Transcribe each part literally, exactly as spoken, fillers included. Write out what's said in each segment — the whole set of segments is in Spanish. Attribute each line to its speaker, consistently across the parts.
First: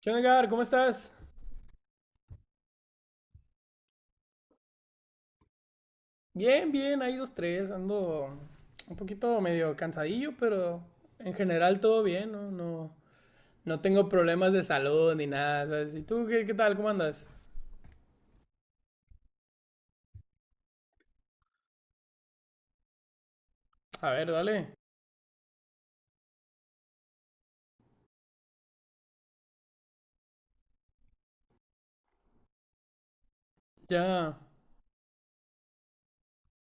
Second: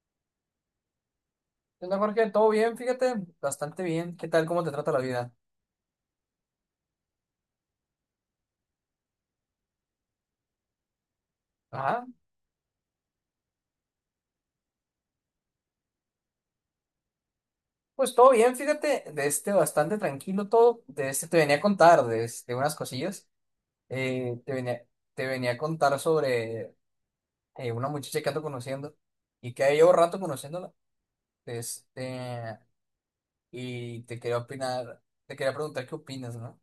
Speaker 1: ¿Qué onda, Edgar? ¿Cómo estás?
Speaker 2: ¿Qué onda, Jorge? ¿Todo bien? Fíjate, bastante bien. ¿Qué tal? ¿Cómo te trata la vida?
Speaker 1: Bien, bien, ahí dos, tres. Ando un poquito medio cansadillo, pero en general todo
Speaker 2: Ajá,
Speaker 1: bien, ¿no? No, no tengo problemas de salud ni nada, ¿sabes? ¿Y tú qué, qué tal? ¿Cómo andas?
Speaker 2: pues todo bien, fíjate, de este bastante tranquilo todo. De este Te venía a contar de, este, unas cosillas.
Speaker 1: A ver,
Speaker 2: Eh, te
Speaker 1: dale.
Speaker 2: venía, te venía a contar sobre eh, una muchacha que ando conociendo y que llevo rato conociéndola. de Este, y te
Speaker 1: Ya.
Speaker 2: quería opinar, te quería preguntar qué opinas, ¿no?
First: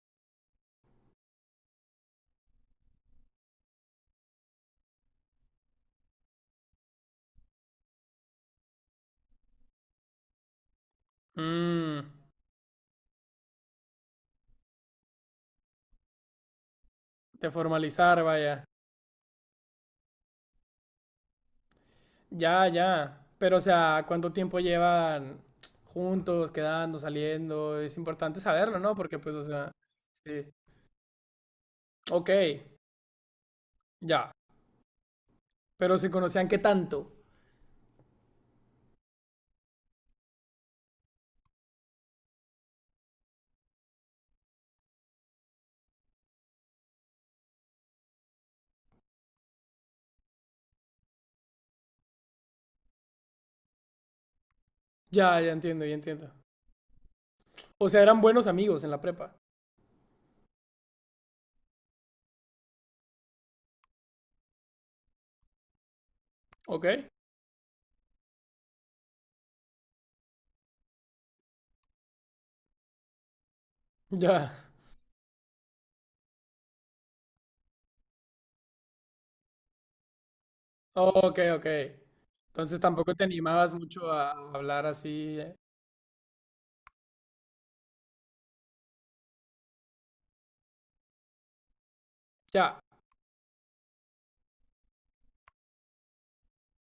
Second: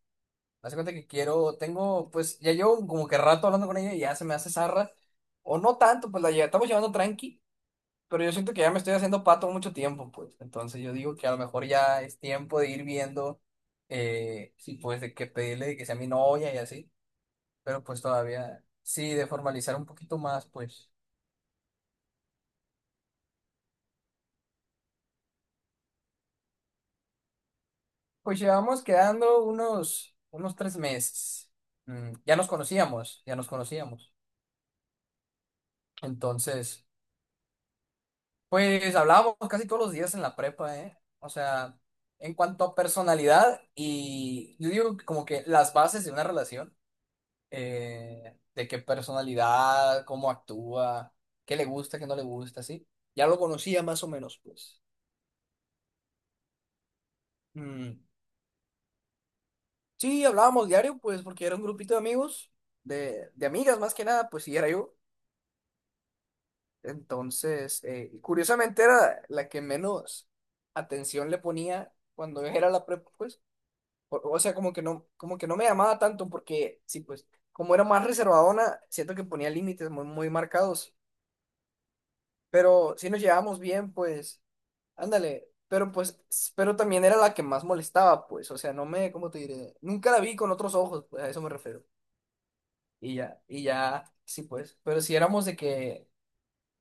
Speaker 2: Haz de cuenta que quiero, tengo, pues ya llevo como que rato hablando con ella y ya se me hace zarra. O no tanto, pues la lle- estamos llevando tranqui. Pero yo siento que ya me estoy haciendo pato mucho tiempo, pues. Entonces yo digo que a lo mejor
Speaker 1: Mm,
Speaker 2: ya es tiempo de ir viendo eh, si pues de qué pedirle de que sea mi novia y así.
Speaker 1: de
Speaker 2: Pero pues
Speaker 1: formalizar,
Speaker 2: todavía
Speaker 1: vaya.
Speaker 2: sí, de formalizar un poquito más, pues.
Speaker 1: Ya, ya. Pero, o sea, ¿cuánto tiempo llevan juntos, quedando, saliendo? Es importante
Speaker 2: Pues
Speaker 1: saberlo,
Speaker 2: llevamos
Speaker 1: ¿no? Porque, pues, o
Speaker 2: quedando
Speaker 1: sea,
Speaker 2: unos,
Speaker 1: sí.
Speaker 2: unos tres meses. Mm,
Speaker 1: Ok,
Speaker 2: ya nos conocíamos, ya nos conocíamos.
Speaker 1: ya. Pero se conocían qué
Speaker 2: Entonces,
Speaker 1: tanto.
Speaker 2: pues hablábamos casi todos los días en la prepa, ¿eh? O sea, en cuanto a personalidad y yo digo que como que las bases de una relación eh, de qué personalidad, cómo actúa, qué le gusta, qué no le gusta, ¿sí? Ya lo conocía más o menos, pues.
Speaker 1: Ya, ya entiendo, ya entiendo. O
Speaker 2: Mm.
Speaker 1: sea, eran buenos amigos en la prepa.
Speaker 2: Sí, hablábamos diario, pues, porque era un grupito de amigos, de, de amigas más que nada, pues sí, era yo.
Speaker 1: ¿Ok?
Speaker 2: Entonces, eh, y curiosamente era la que menos atención le ponía cuando era la prepa, pues. O, o
Speaker 1: Ya.
Speaker 2: sea, como que no, como que no me llamaba tanto, porque sí, pues, como era más reservadona, siento que ponía límites muy, muy marcados.
Speaker 1: Ok, ok. Entonces
Speaker 2: Pero sí
Speaker 1: tampoco
Speaker 2: nos
Speaker 1: te
Speaker 2: llevábamos
Speaker 1: animabas
Speaker 2: bien,
Speaker 1: mucho a
Speaker 2: pues,
Speaker 1: hablar así.
Speaker 2: ándale,
Speaker 1: eh.
Speaker 2: pero pues, s- pero también era la que más molestaba, pues, o sea, no me, ¿cómo te diré? Nunca la vi con otros ojos, pues, a eso me refiero.
Speaker 1: Ya.
Speaker 2: Y ya, y ya, sí, pues, pero si éramos de que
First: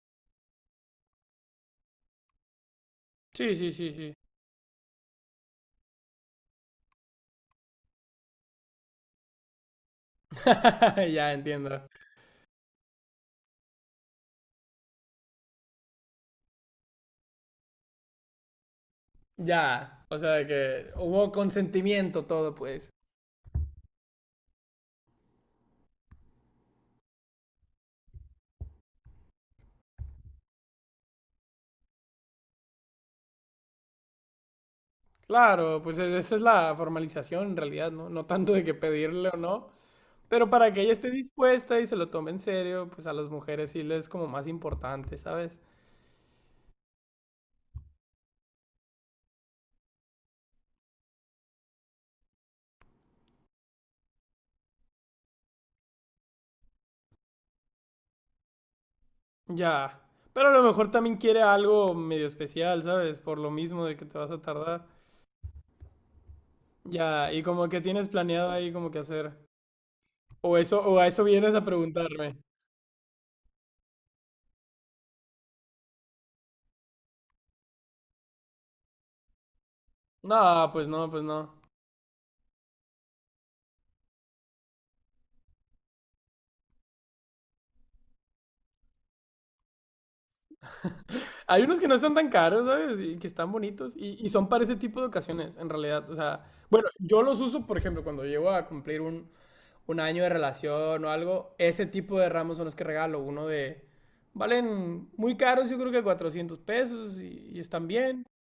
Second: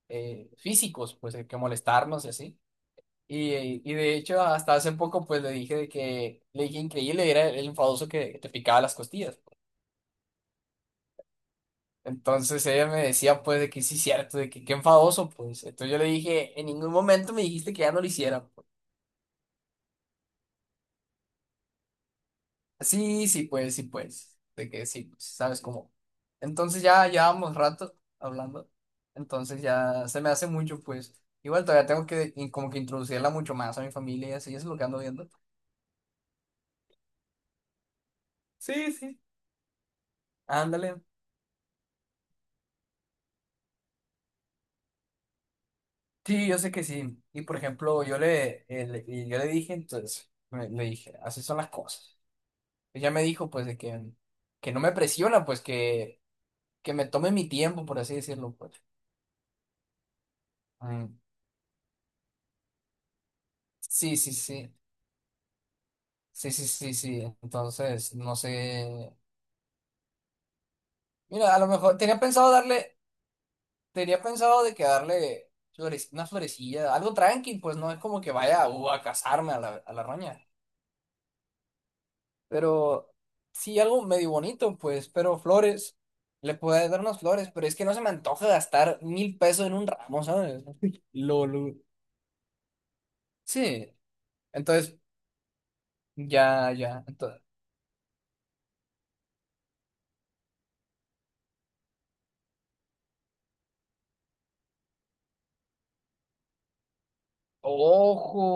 Speaker 2: eh, físicos, pues, de que molestarnos y así. Y,
Speaker 1: Sí,
Speaker 2: eh,
Speaker 1: sí, sí,
Speaker 2: y
Speaker 1: sí.
Speaker 2: de hecho, hasta hace poco, pues, le dije de que, le dije increíble, era el enfadoso que te picaba las costillas.
Speaker 1: Ya entiendo.
Speaker 2: Entonces ella me decía, pues, de que sí, cierto, de que qué enfadoso, pues. Entonces yo le dije, en ningún momento me dijiste que ya no lo hiciera.
Speaker 1: Ya. O sea, de que hubo consentimiento todo, pues.
Speaker 2: Sí, sí, pues, sí, pues. De que sí, pues, ¿sabes cómo? Entonces ya llevamos rato hablando. Entonces ya se me hace mucho, pues. Igual todavía tengo que in- como que introducirla mucho más a mi familia y así, eso es lo que ando viendo.
Speaker 1: Claro, pues e- esa es la formalización en realidad, ¿no? No tanto de que
Speaker 2: Sí, sí.
Speaker 1: pedirle o no. Pero para que ella
Speaker 2: Ándale.
Speaker 1: esté dispuesta y se lo tome en serio, pues a las mujeres sí les es como más importante, ¿sabes?
Speaker 2: Sí, yo sé que sí. Y por ejemplo, yo le, eh, le- y yo le dije, entonces, me- le dije, así son las cosas. Ella me dijo, pues, de que, que no me presiona, pues, que, que me tome mi tiempo, por así decirlo, pues.
Speaker 1: Ya. Pero a lo mejor también
Speaker 2: Mm.
Speaker 1: quiere algo medio especial, ¿sabes? Por lo mismo de que te
Speaker 2: Sí,
Speaker 1: vas
Speaker 2: sí,
Speaker 1: a
Speaker 2: sí.
Speaker 1: tardar.
Speaker 2: Sí, sí, sí, sí.
Speaker 1: Ya, y como que tienes
Speaker 2: Entonces, no
Speaker 1: planeado ahí como que
Speaker 2: sé.
Speaker 1: hacer. O eso, o a eso vienes
Speaker 2: Mira, a
Speaker 1: a
Speaker 2: lo mejor tenía
Speaker 1: preguntarme.
Speaker 2: pensado darle, tenía pensado de que darle flores, una florecilla, algo tranqui, pues no es como que vaya uh, a casarme a la, a la roña.
Speaker 1: No, pues no, pues no.
Speaker 2: Pero sí, algo medio bonito, pues, pero flores. Le puedo dar unas flores, pero es que no se me antoja gastar mil pesos en un ramo, ¿sabes?
Speaker 1: Hay
Speaker 2: Lolo.
Speaker 1: unos que no están tan caros, ¿sabes? Y que están
Speaker 2: Sí,
Speaker 1: bonitos. Y, y son para ese
Speaker 2: entonces,
Speaker 1: tipo de ocasiones, en realidad. O sea,
Speaker 2: ya,
Speaker 1: bueno,
Speaker 2: ya.
Speaker 1: yo los
Speaker 2: Entonces,
Speaker 1: uso, por ejemplo, cuando llego a cumplir un, un año de relación o algo. Ese tipo de ramos son los que regalo. Uno de... Valen muy caros, yo creo que cuatrocientos pesos y, y están bien.
Speaker 2: ojo,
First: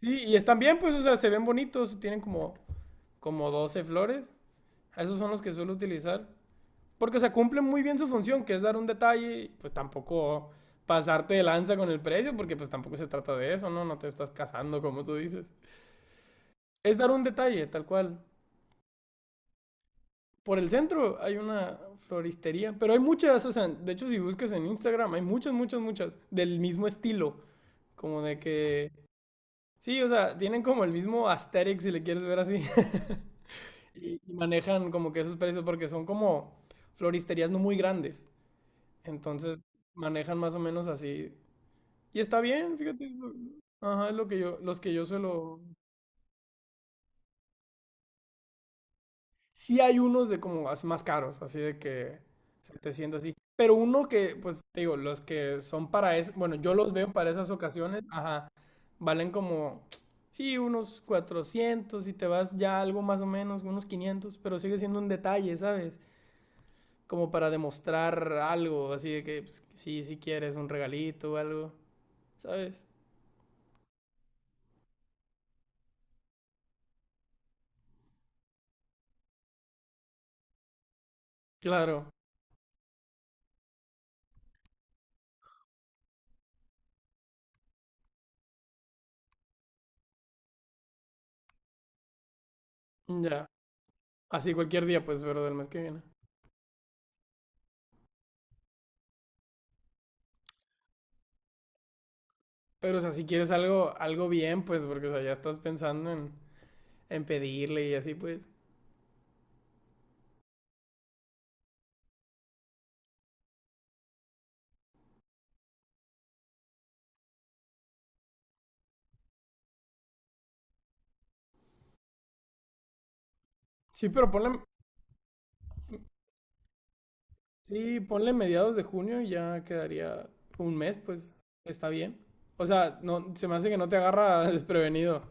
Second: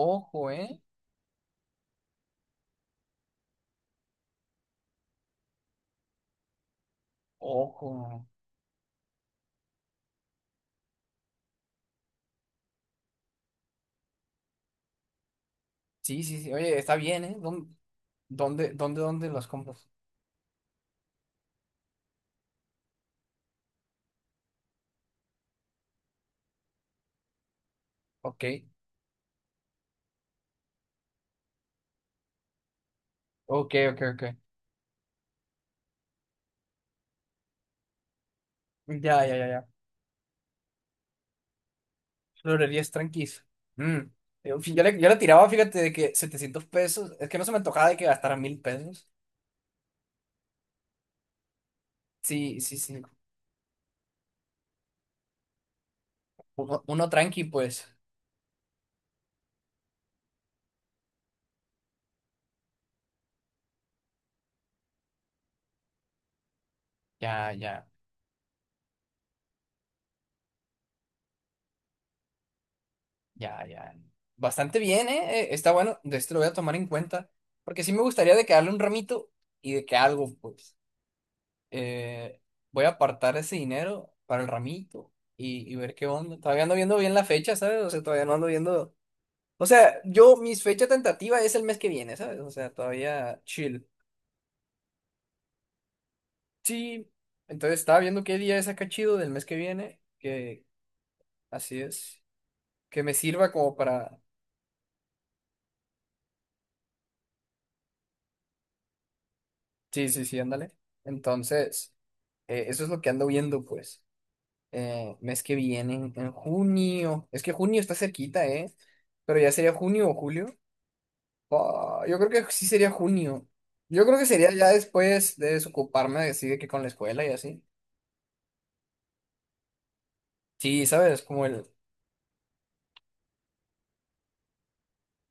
Speaker 1: Sí, y están bien,
Speaker 2: ¿eh?
Speaker 1: pues, o sea, se ven bonitos, tienen como, como doce flores. Esos son los que suelo utilizar. Porque, o sea, cumplen muy
Speaker 2: Ojo.
Speaker 1: bien su función, que es dar un detalle, y, pues tampoco pasarte de lanza con el precio, porque pues tampoco se trata de eso, ¿no? No te estás casando, como tú dices.
Speaker 2: Sí, sí, sí. Oye, está
Speaker 1: Es dar un
Speaker 2: bien, ¿eh?
Speaker 1: detalle,
Speaker 2: No.
Speaker 1: tal cual.
Speaker 2: ¿Dónde, dónde, dónde las compras?
Speaker 1: Por el centro hay una floristería, pero hay muchas, o sea, de hecho si buscas en Instagram hay muchas, muchas, muchas del mismo estilo, como de
Speaker 2: Ok,
Speaker 1: que... Sí, o sea, tienen como el mismo aesthetic si le quieres ver así.
Speaker 2: ok, ok,
Speaker 1: Y, y
Speaker 2: ok.
Speaker 1: manejan como que esos precios porque son como floristerías no muy grandes.
Speaker 2: Ya, ya, ya,
Speaker 1: Entonces
Speaker 2: ya.
Speaker 1: manejan más o menos así. Y está bien,
Speaker 2: Florerías
Speaker 1: fíjate. es lo-
Speaker 2: tranquis. Mm.
Speaker 1: Ajá, es lo que yo,
Speaker 2: Yo,
Speaker 1: los
Speaker 2: yo
Speaker 1: que
Speaker 2: le,
Speaker 1: yo
Speaker 2: yo le tiraba,
Speaker 1: suelo.
Speaker 2: fíjate, de que setecientos pesos. Es que no se me antojaba de que gastara mil pesos.
Speaker 1: Sí hay unos de como as- más caros, así de que
Speaker 2: Sí, sí, sí.
Speaker 1: setecientos así. Pero uno que, pues te digo, los que son para es, bueno, yo
Speaker 2: Uno,
Speaker 1: los
Speaker 2: uno
Speaker 1: veo para
Speaker 2: tranqui,
Speaker 1: esas
Speaker 2: pues.
Speaker 1: ocasiones, ajá, valen como, sí, unos cuatrocientos y te vas ya algo más o menos, unos quinientos pero sigue siendo un detalle, ¿sabes? Como para
Speaker 2: Ya, ya,
Speaker 1: demostrar algo, así de que pues, sí, sí quieres un regalito o algo, ¿sabes?
Speaker 2: ya, ya. Bastante bien, ¿eh? Eh, Está bueno. De este Lo voy a tomar en cuenta. Porque sí me gustaría de que darle un ramito y de que algo, pues.
Speaker 1: Claro,
Speaker 2: eh, Voy a apartar ese dinero para el ramito y, y ver qué onda. Todavía ando viendo bien la fecha, ¿sabes? O sea, todavía no ando viendo. O sea, yo, mis fecha tentativa es el mes que viene, ¿sabes? O sea, todavía
Speaker 1: ya.
Speaker 2: chill.
Speaker 1: Así cualquier día, pues, pero del mes que viene.
Speaker 2: Sí, entonces estaba viendo qué día es acá chido del mes que viene, que así es,
Speaker 1: Pero, o
Speaker 2: que
Speaker 1: sea,
Speaker 2: me
Speaker 1: si quieres
Speaker 2: sirva como
Speaker 1: algo,
Speaker 2: para...
Speaker 1: algo bien, pues, porque, o sea, ya estás pensando en, en pedirle y así, pues.
Speaker 2: Sí, sí, sí, ándale. Entonces, eh, eso es lo que ando viendo, pues. Eh, mes que viene, en junio. Es que junio está cerquita, ¿eh? Pero ya sería junio o julio. Ah, yo creo que sí sería junio. Yo
Speaker 1: Sí,
Speaker 2: creo que
Speaker 1: pero ponle,
Speaker 2: sería ya después de desocuparme de así de que con la escuela y así.
Speaker 1: sí, ponle mediados de junio y ya quedaría un
Speaker 2: Sí,
Speaker 1: mes,
Speaker 2: ¿sabes?
Speaker 1: pues,
Speaker 2: Como el...
Speaker 1: está bien. O sea, no, se me hace que no te agarra desprevenido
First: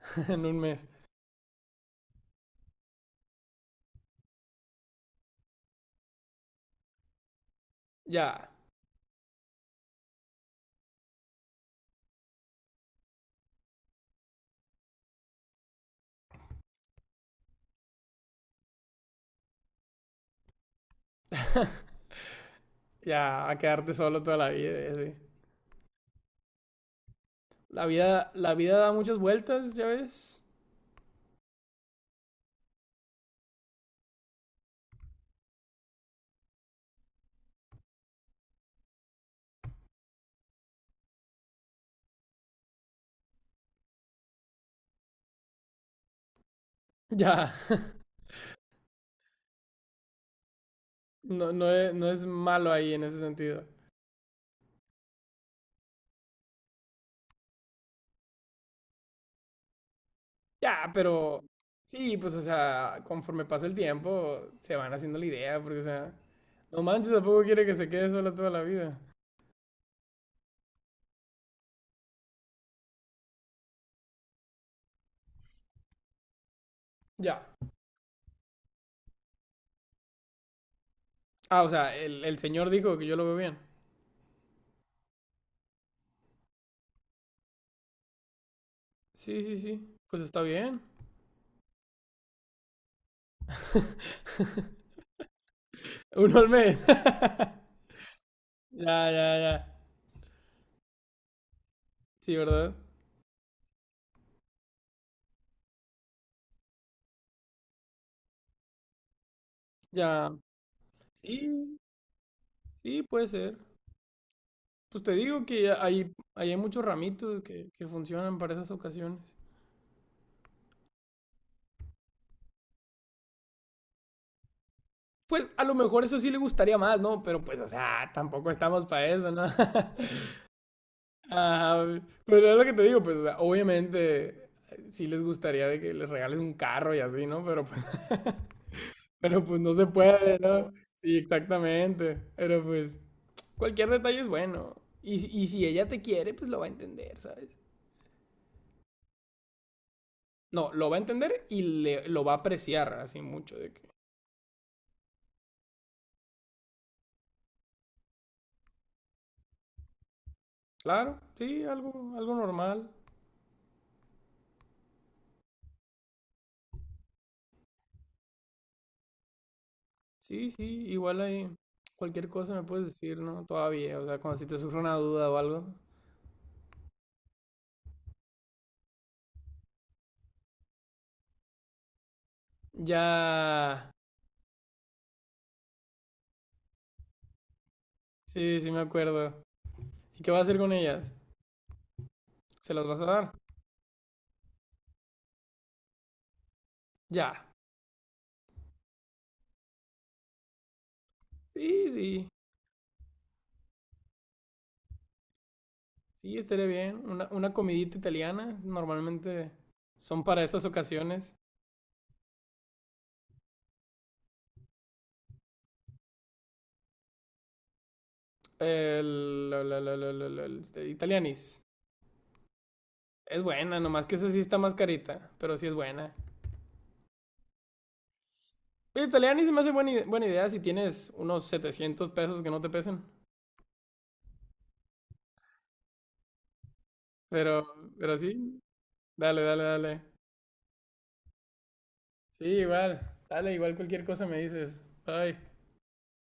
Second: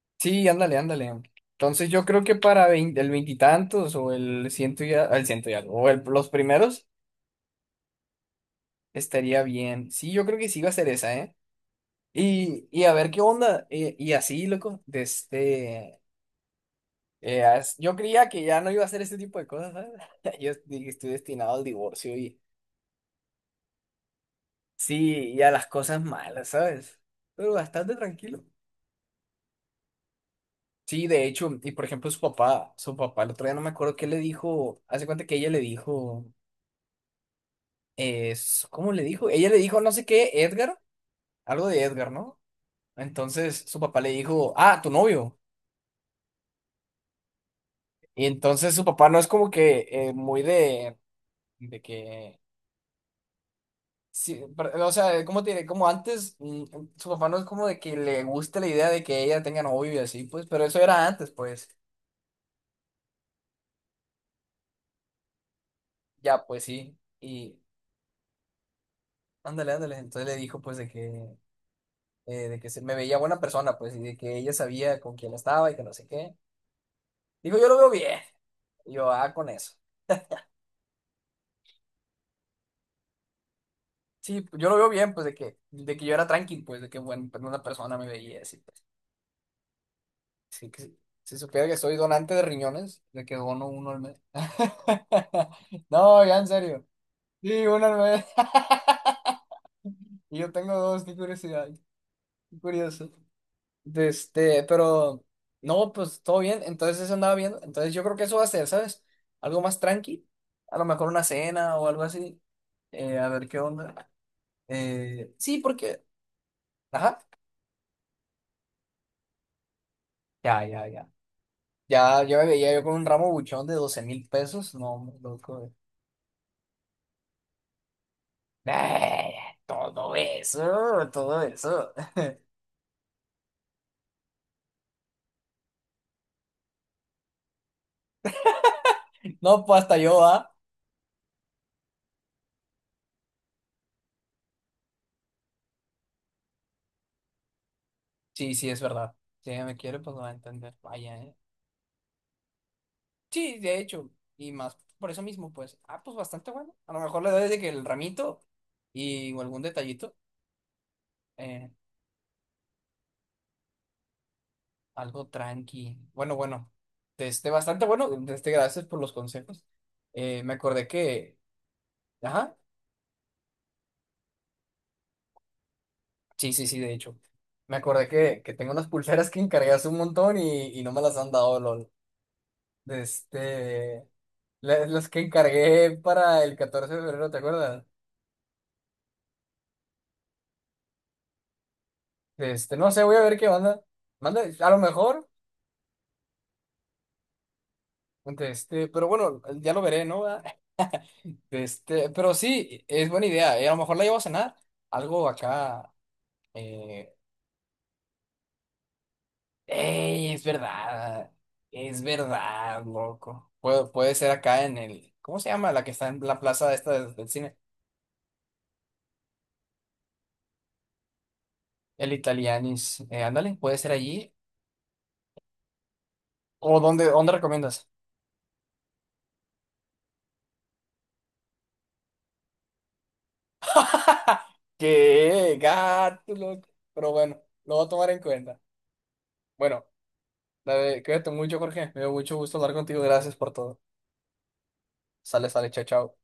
Speaker 1: en
Speaker 2: Sí,
Speaker 1: un
Speaker 2: ándale,
Speaker 1: mes.
Speaker 2: ándale. Entonces yo creo que para vein- el veintitantos o el ciento y a- el ciento y algo, o el- los primeros
Speaker 1: Ya,
Speaker 2: estaría bien. Sí, yo creo que sí va a ser esa, ¿eh? Y, y a ver qué onda. eh, Y, así, loco, de este... eh, as- yo creía que ya no iba a hacer este tipo de cosas, ¿sabes? Yo dije, estoy destinado al divorcio y
Speaker 1: ya, a quedarte solo toda la vida, y así.
Speaker 2: sí, y a las cosas malas, ¿sabes? Pero
Speaker 1: La
Speaker 2: bastante
Speaker 1: vida,
Speaker 2: tranquilo.
Speaker 1: la vida da muchas vueltas, ya ves.
Speaker 2: Sí, de hecho, y por ejemplo su papá, su papá, el otro día no me acuerdo qué le dijo, hace cuenta que ella le dijo, es, ¿cómo le dijo? Ella le dijo no sé qué, Edgar, algo de Edgar, ¿no? Entonces su papá le dijo, ah, tu novio.
Speaker 1: Ya,
Speaker 2: Y entonces su papá no es como que eh, muy de,
Speaker 1: no, no,
Speaker 2: de
Speaker 1: es, no es
Speaker 2: que,
Speaker 1: malo ahí en ese sentido.
Speaker 2: sí, pero, o sea, ¿cómo tiene? Como antes, mm, su papá no es como de que le guste la idea de que ella tenga novio y así, pues, pero eso
Speaker 1: Ya,
Speaker 2: era antes,
Speaker 1: pero
Speaker 2: pues.
Speaker 1: sí, pues, o sea, conforme pasa el tiempo, se van haciendo la idea, porque, o sea,
Speaker 2: Ya, pues
Speaker 1: no
Speaker 2: sí.
Speaker 1: manches, tampoco
Speaker 2: Y
Speaker 1: quiere que se quede sola toda la vida.
Speaker 2: ándale, ándale. Entonces le dijo pues de que, eh, de que se me veía buena persona, pues, y de que ella sabía con quién estaba y que no sé qué.
Speaker 1: Ya.
Speaker 2: Dijo, yo lo veo bien. Y yo, ah, con eso.
Speaker 1: Ah, o sea, el, el señor dijo que yo lo veo bien.
Speaker 2: Sí, pues, yo lo veo bien, pues, de que, de que yo era tranqui, pues, de que buena una persona me veía así, pues.
Speaker 1: Sí, sí, sí. Pues está
Speaker 2: Sí,
Speaker 1: bien.
Speaker 2: que, si si supiera que soy donante de riñones, de que dono uno al mes. No,
Speaker 1: Uno
Speaker 2: ya en
Speaker 1: al mes.
Speaker 2: serio. Sí, uno al mes.
Speaker 1: Ya, ya, ya.
Speaker 2: Y yo tengo dos, qué curiosidad,
Speaker 1: Sí,
Speaker 2: qué
Speaker 1: ¿verdad?
Speaker 2: curioso. De este, pero no, pues todo bien. Entonces eso andaba viendo. Entonces yo creo que eso va a ser, ¿sabes? Algo más tranqui.
Speaker 1: Ya.
Speaker 2: A lo mejor una cena
Speaker 1: Sí,
Speaker 2: o algo así.
Speaker 1: sí,
Speaker 2: Eh,
Speaker 1: puede
Speaker 2: a ver
Speaker 1: ser.
Speaker 2: qué onda.
Speaker 1: Pues te
Speaker 2: Eh,
Speaker 1: digo
Speaker 2: sí,
Speaker 1: que
Speaker 2: porque.
Speaker 1: hay, hay muchos
Speaker 2: Ajá.
Speaker 1: ramitos que, que funcionan para esas ocasiones.
Speaker 2: Ya, ya, ya. Ya, yo me veía yo con un ramo buchón de doce mil pesos. No, hombre,
Speaker 1: Pues a
Speaker 2: loco.
Speaker 1: lo mejor eso sí le gustaría más, ¿no? Pero pues, o sea, tampoco estamos para eso,
Speaker 2: Eh,
Speaker 1: ¿no?
Speaker 2: Todo eso, todo
Speaker 1: Ah,
Speaker 2: eso.
Speaker 1: pero es lo que te digo, pues, o sea, obviamente eh, sí les gustaría de que les regales un carro y así, ¿no? Pero pues, pero pues
Speaker 2: No,
Speaker 1: no
Speaker 2: pues
Speaker 1: se
Speaker 2: hasta yo,
Speaker 1: puede,
Speaker 2: ¿ah?
Speaker 1: ¿no? Sí, exactamente. Pero pues, cualquier detalle es bueno. Y, si- y si ella te quiere, pues lo va a entender, ¿sabes?
Speaker 2: Sí, sí, es verdad. Si ella me quiere, pues lo va a
Speaker 1: No,
Speaker 2: entender.
Speaker 1: lo va a
Speaker 2: Vaya, ¿eh?
Speaker 1: entender y le, lo va a apreciar así mucho
Speaker 2: Sí,
Speaker 1: de
Speaker 2: de
Speaker 1: que...
Speaker 2: hecho, y más por eso mismo, pues, ah, pues bastante bueno. A lo mejor le doy de que el ramito y o algún detallito,
Speaker 1: Claro, sí,
Speaker 2: eh,
Speaker 1: algo, algo normal.
Speaker 2: algo tranqui. Bueno, bueno, este, bastante bueno. Este, gracias por los consejos. Eh,
Speaker 1: Sí,
Speaker 2: me
Speaker 1: sí,
Speaker 2: acordé
Speaker 1: igual
Speaker 2: que,
Speaker 1: ahí cualquier cosa
Speaker 2: ajá,
Speaker 1: me puedes decir, ¿no? Todavía, o sea, cuando si te surge una duda o algo.
Speaker 2: sí, sí, sí, de hecho, me acordé que, que, tengo unas pulseras que encargué hace un montón y, y no me las han dado, lol. De
Speaker 1: Ya,
Speaker 2: Este, la- las que encargué para el catorce de febrero, ¿te acuerdas?
Speaker 1: sí, sí me acuerdo. ¿Y qué vas a hacer con ellas?
Speaker 2: De
Speaker 1: ¿Se
Speaker 2: Este,
Speaker 1: las
Speaker 2: no
Speaker 1: vas a
Speaker 2: sé, voy a
Speaker 1: dar?
Speaker 2: ver qué onda. Manda, a lo mejor.
Speaker 1: Ya,
Speaker 2: De este, pero bueno, ya lo veré, ¿no? ¿Verdad? De
Speaker 1: sí,
Speaker 2: este,
Speaker 1: sí,
Speaker 2: pero sí, es buena idea. Eh, a lo mejor la llevo a cenar. Algo acá.
Speaker 1: sí, estaría bien.
Speaker 2: Eh,
Speaker 1: Una, una comidita italiana, normalmente son
Speaker 2: ¡Ey!
Speaker 1: para
Speaker 2: Es
Speaker 1: esas
Speaker 2: verdad.
Speaker 1: ocasiones.
Speaker 2: Es verdad, loco. Puede, puede ser acá en el. ¿Cómo se llama? La que está en la plaza esta del, del cine.
Speaker 1: El, la, la, la, la, la, el- este, Italianis.
Speaker 2: El Italianis. Eh,
Speaker 1: Es
Speaker 2: ándale, puede
Speaker 1: buena,
Speaker 2: ser
Speaker 1: nomás que esa
Speaker 2: allí.
Speaker 1: sí está más carita, pero sí es buena.
Speaker 2: ¿O dónde, dónde recomiendas?
Speaker 1: Oye, Italiani se me hace buena, i- buena idea si tienes unos setecientos pesos que no te pesen.
Speaker 2: ¡Qué gato, loco! Pero bueno,
Speaker 1: Pero,
Speaker 2: lo voy a tomar
Speaker 1: pero
Speaker 2: en
Speaker 1: sí,
Speaker 2: cuenta.
Speaker 1: dale, dale,
Speaker 2: Bueno,
Speaker 1: dale.
Speaker 2: la de- cuídate mucho, Jorge. Me dio mucho
Speaker 1: Sí,
Speaker 2: gusto hablar
Speaker 1: igual.
Speaker 2: contigo. Gracias
Speaker 1: Dale,
Speaker 2: por
Speaker 1: igual
Speaker 2: todo.
Speaker 1: cualquier cosa me dices.
Speaker 2: Sale,
Speaker 1: Bye.
Speaker 2: sale, chao, chao.